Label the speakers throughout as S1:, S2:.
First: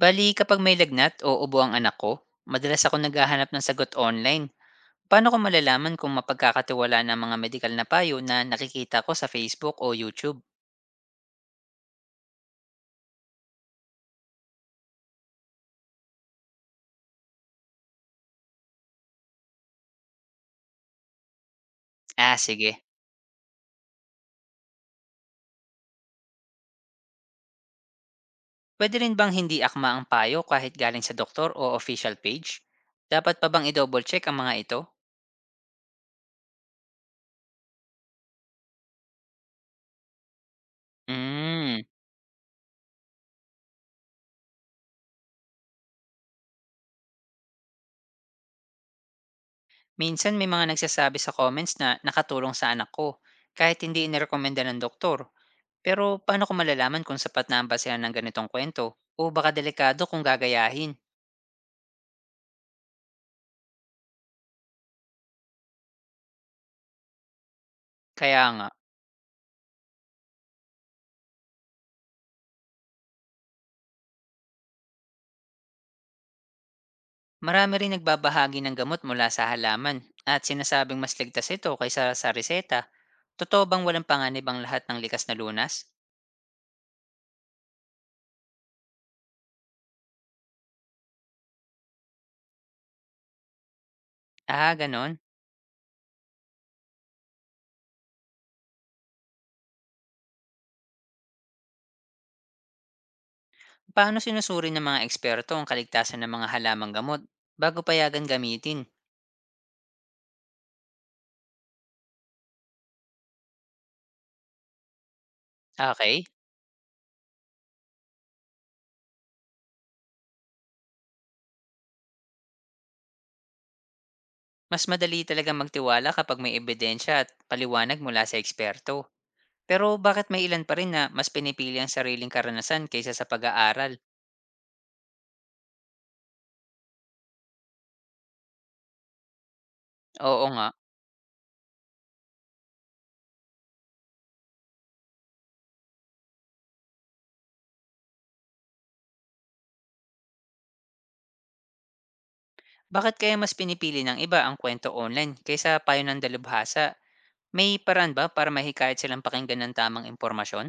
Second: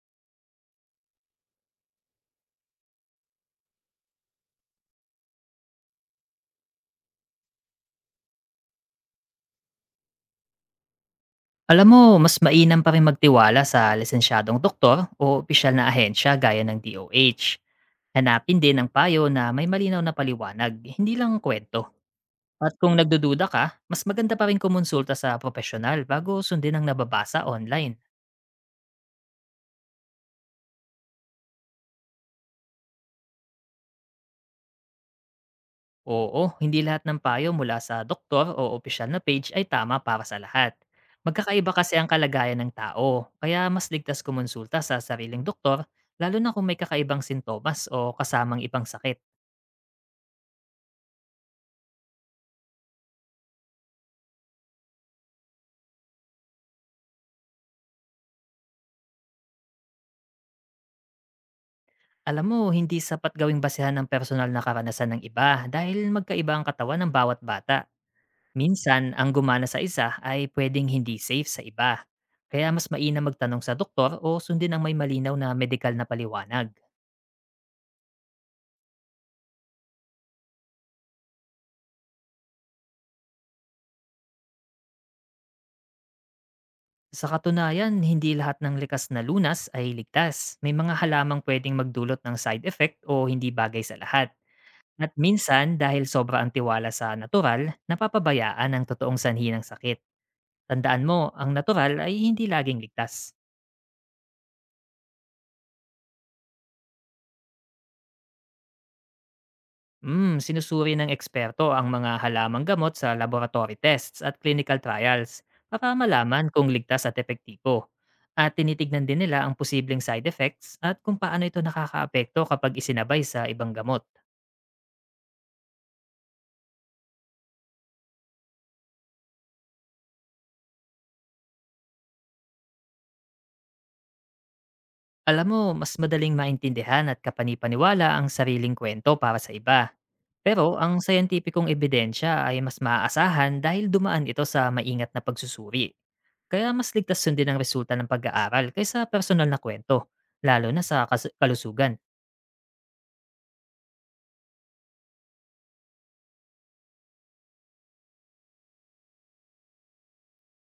S1: Bali, kapag may lagnat o ubo ang anak ko, madalas ako naghahanap ng sagot online. Paano ko malalaman kung mapagkakatiwala ng mga medikal na payo na nakikita ko sa Facebook o YouTube?
S2: Alam mo, mas mainam pa rin magtiwala sa lisensyadong doktor o opisyal na ahensya gaya ng DOH. Hanapin din ang payo na may malinaw na paliwanag, hindi lang kwento.
S1: Ah,
S2: At
S1: sige.
S2: kung nagdududa ka, mas maganda pa rin kumonsulta sa profesional bago sundin ang nababasa online.
S1: Pwede rin bang hindi akma ang payo kahit galing sa doktor o official page? Dapat pa bang i-double check ang mga ito?
S2: Oo, hindi lahat ng payo mula sa doktor o opisyal na page ay tama para sa lahat. Magkakaiba
S1: Mm.
S2: kasi ang kalagayan ng tao, kaya mas ligtas kumonsulta sa sariling doktor, lalo na kung may kakaibang sintomas o kasamang ibang sakit.
S1: Minsan may mga nagsasabi sa comments na nakatulong sa anak ko kahit hindi inirekomenda ng doktor. Pero paano ko malalaman kung sapat na ang basehan ng ganitong kwento? O baka delikado kung gagayahin?
S2: Alam mo, hindi sapat gawing basehan ng personal na karanasan ng iba dahil magkaiba ang katawan ng bawat bata.
S1: Kaya nga,
S2: Minsan, ang gumana sa isa ay pwedeng hindi safe sa iba. Kaya mas mainam magtanong sa doktor o sundin ang may malinaw na medikal na paliwanag.
S1: marami ring nagbabahagi ng gamot mula sa halaman at sinasabing mas ligtas ito kaysa sa reseta. Totoo bang walang panganib ang lahat ng likas na lunas?
S2: Sa katunayan, hindi lahat ng likas na lunas ay ligtas. May mga halamang pwedeng magdulot ng side effect o hindi bagay sa lahat.
S1: Ah,
S2: At
S1: ganon.
S2: minsan, dahil sobra ang tiwala sa natural, napapabayaan ang totoong sanhi ng sakit. Tandaan mo, ang natural ay hindi laging ligtas.
S1: Paano sinusuri ng mga eksperto ang kaligtasan ng mga halamang gamot bago payagan gamitin?
S2: Mm, sinusuri ng eksperto ang mga halamang gamot sa laboratory tests at clinical trials para
S1: Okay,
S2: malaman kung ligtas at epektibo. At tinitignan din nila ang posibleng side effects at kung paano ito nakakaapekto kapag isinabay sa ibang gamot.
S1: mas madali talaga magtiwala kapag may ebidensya at paliwanag mula sa eksperto. Pero bakit may ilan pa rin na mas pinipili ang sariling karanasan kaysa sa pag-aaral?
S2: Alam mo, mas madaling maintindihan at kapanipaniwala ang sariling kwento para sa iba.
S1: Oo
S2: Pero
S1: nga,
S2: ang scientificong ebidensya ay mas maaasahan dahil dumaan ito sa maingat na pagsusuri. Kaya mas ligtas sundin ang resulta ng pag-aaral kaysa personal na kwento, lalo na sa kalusugan.
S1: bakit kaya mas pinipili ng iba ang kwento online kaysa payo ng dalubhasa? May paraan ba para mahikayat silang pakinggan ng tamang impormasyon?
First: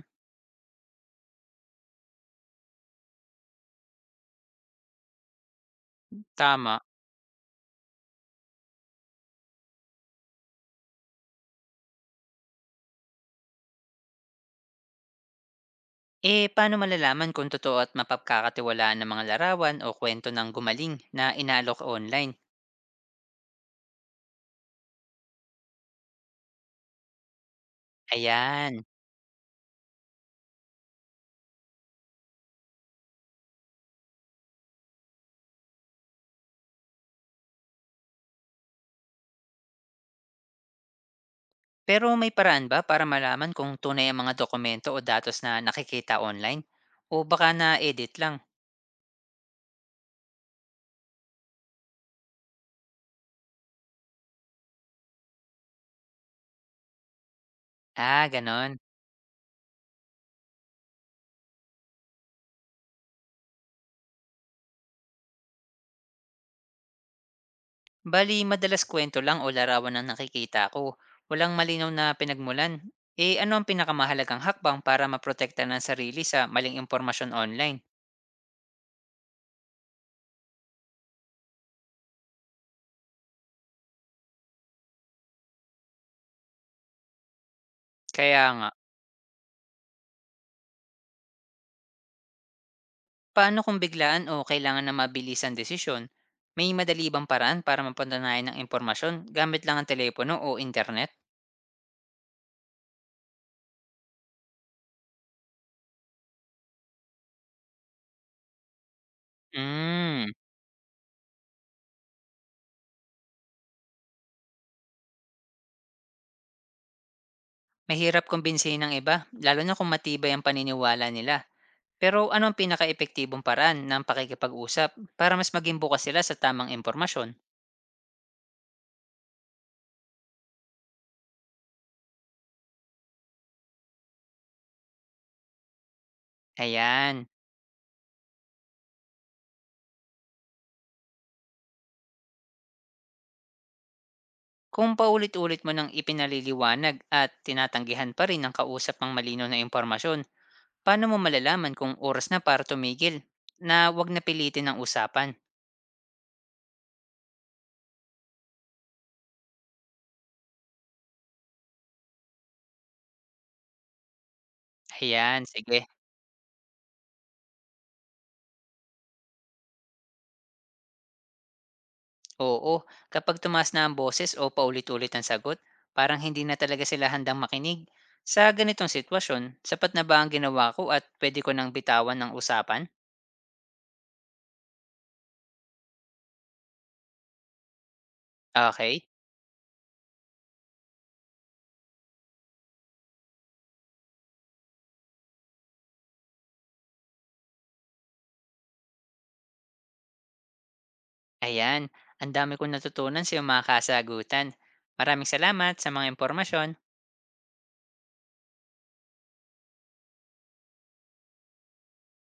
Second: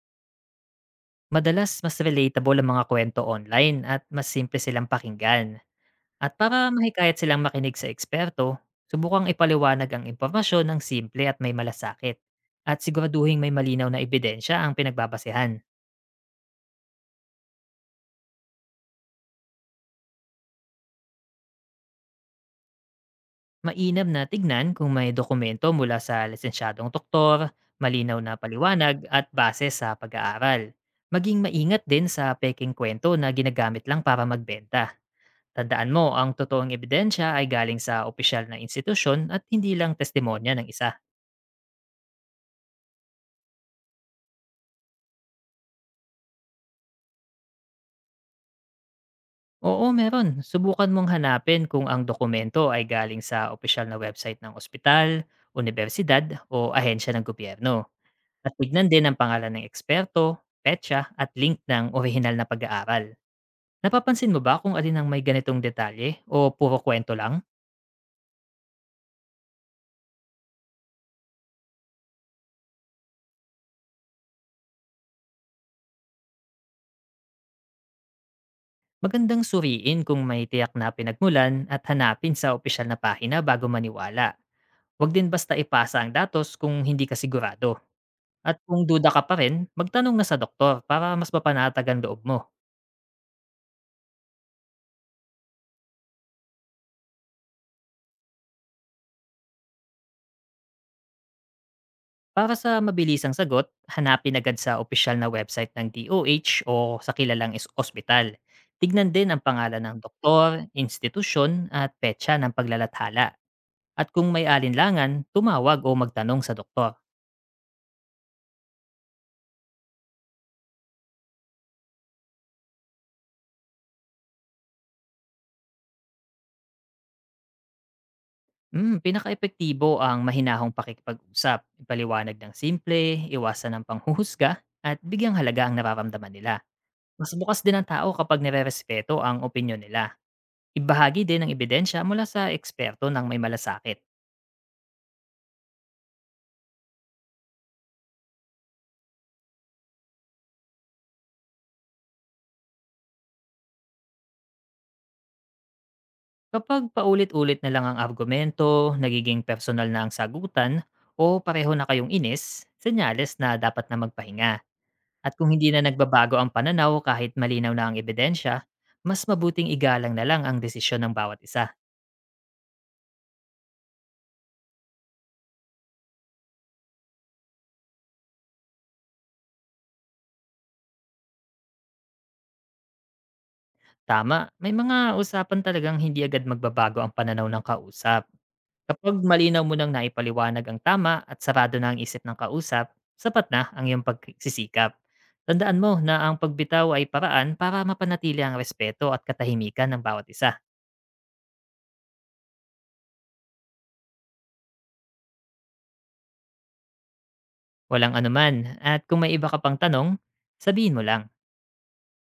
S2: Madalas mas relatable ang mga kwento online at mas simple silang pakinggan. At para
S1: Tama.
S2: mahikayat silang makinig sa eksperto, subukang ipaliwanag ang impormasyon ng simple at may malasakit. At siguraduhin may malinaw na ebidensya ang pinagbabasehan.
S1: Eh, paano malalaman kung totoo at mapagkakatiwalaan ng mga larawan o kwento ng gumaling na inaalok online?
S2: Mainam na tignan kung may dokumento mula sa lisensyadong doktor, malinaw na
S1: Ayan.
S2: paliwanag at base sa pag-aaral. Maging maingat din sa peking kwento na ginagamit lang para magbenta. Tandaan mo, ang totoong ebidensya ay galing sa opisyal na institusyon at hindi lang testimonya ng isa.
S1: Pero may paraan ba para malaman kung tunay ang mga dokumento o datos na nakikita online? O baka na-edit lang?
S2: Oo, meron. Subukan mong hanapin kung ang dokumento ay galing sa opisyal na website ng ospital, unibersidad o ahensya ng gobyerno.
S1: Ah,
S2: At
S1: ganon.
S2: tignan din ang pangalan ng eksperto, petsa at link ng orihinal na pag-aaral. Napapansin mo ba kung alin ang may ganitong detalye o puro kwento lang?
S1: Bali, madalas kwento lang o larawan ang nakikita ko. Walang malinaw na pinagmulan. Eh ano ang pinakamahalagang hakbang para maprotekta ng sarili sa maling impormasyon online?
S2: Magandang suriin kung may tiyak na pinagmulan at hanapin sa opisyal na pahina bago maniwala. Huwag din basta ipasa ang datos kung hindi ka sigurado.
S1: Kaya
S2: At
S1: nga,
S2: kung duda ka pa rin, magtanong na sa doktor para mas mapanatag ang loob mo.
S1: paano kung biglaan o kailangan na mabilisan desisyon? May madali bang paraan para mapatunayan ng impormasyon gamit lang ang telepono o internet?
S2: Para sa mabilisang sagot, hanapin agad sa opisyal na website ng DOH o H o sa kilalang ospital. Tignan din ang pangalan ng
S1: Hmm,
S2: doktor, institusyon at petsa ng paglalathala. At kung may alinlangan, tumawag o magtanong sa doktor.
S1: mahirap kumbinsihin ng iba, lalo na kung matibay ang paniniwala nila. Pero ano ang pinaka-epektibong paraan ng pakikipag-usap para mas maging bukas sila sa tamang impormasyon?
S2: Mm, pinaka-epektibo ang mahinahong pakikipag-usap, ipaliwanag ng simple, iwasan ng panghuhusga, at bigyang halaga ang nararamdaman nila.
S1: Ayan.
S2: Mas bukas din ang tao kapag nire ang opinyon nila. Ibahagi din ang ebidensya mula sa eksperto ng may malasakit.
S1: Kung paulit-ulit mo nang ipinaliliwanag at tinatanggihan pa rin ng kausap ng malino na impormasyon, paano mo malalaman kung oras na para tumigil? Na wag na pilitin ang usapan.
S2: Kapag paulit-ulit na lang ang argumento, nagiging personal na ang sagutan, o pareho na kayong inis, senyales na dapat na magpahinga. At
S1: Ayan,
S2: kung hindi na
S1: sige.
S2: nagbabago ang pananaw kahit malinaw na ang ebidensya, mas mabuting igalang na lang ang desisyon ng bawat isa.
S1: Oo, kapag tumaas na ang boses o paulit-ulit ang sagot, parang hindi na talaga sila handang makinig. Sa ganitong sitwasyon, sapat na ba ang ginawa ko at pwede ko nang bitawan ng usapan?
S2: Tama, may mga usapan talagang hindi agad magbabago ang pananaw ng kausap.
S1: Okay,
S2: Kapag malinaw mo nang naipaliwanag ang tama at sarado na ang isip ng kausap, sapat na ang iyong pagsisikap. Tandaan mo na ang pagbitaw ay paraan para mapanatili ang respeto at katahimikan ng bawat isa.
S1: ayan. Ang dami kong natutunan sa iyong mga kasagutan. Maraming salamat sa mga impormasyon.
S2: Walang anuman at kung may iba ka pang tanong, sabihin mo lang.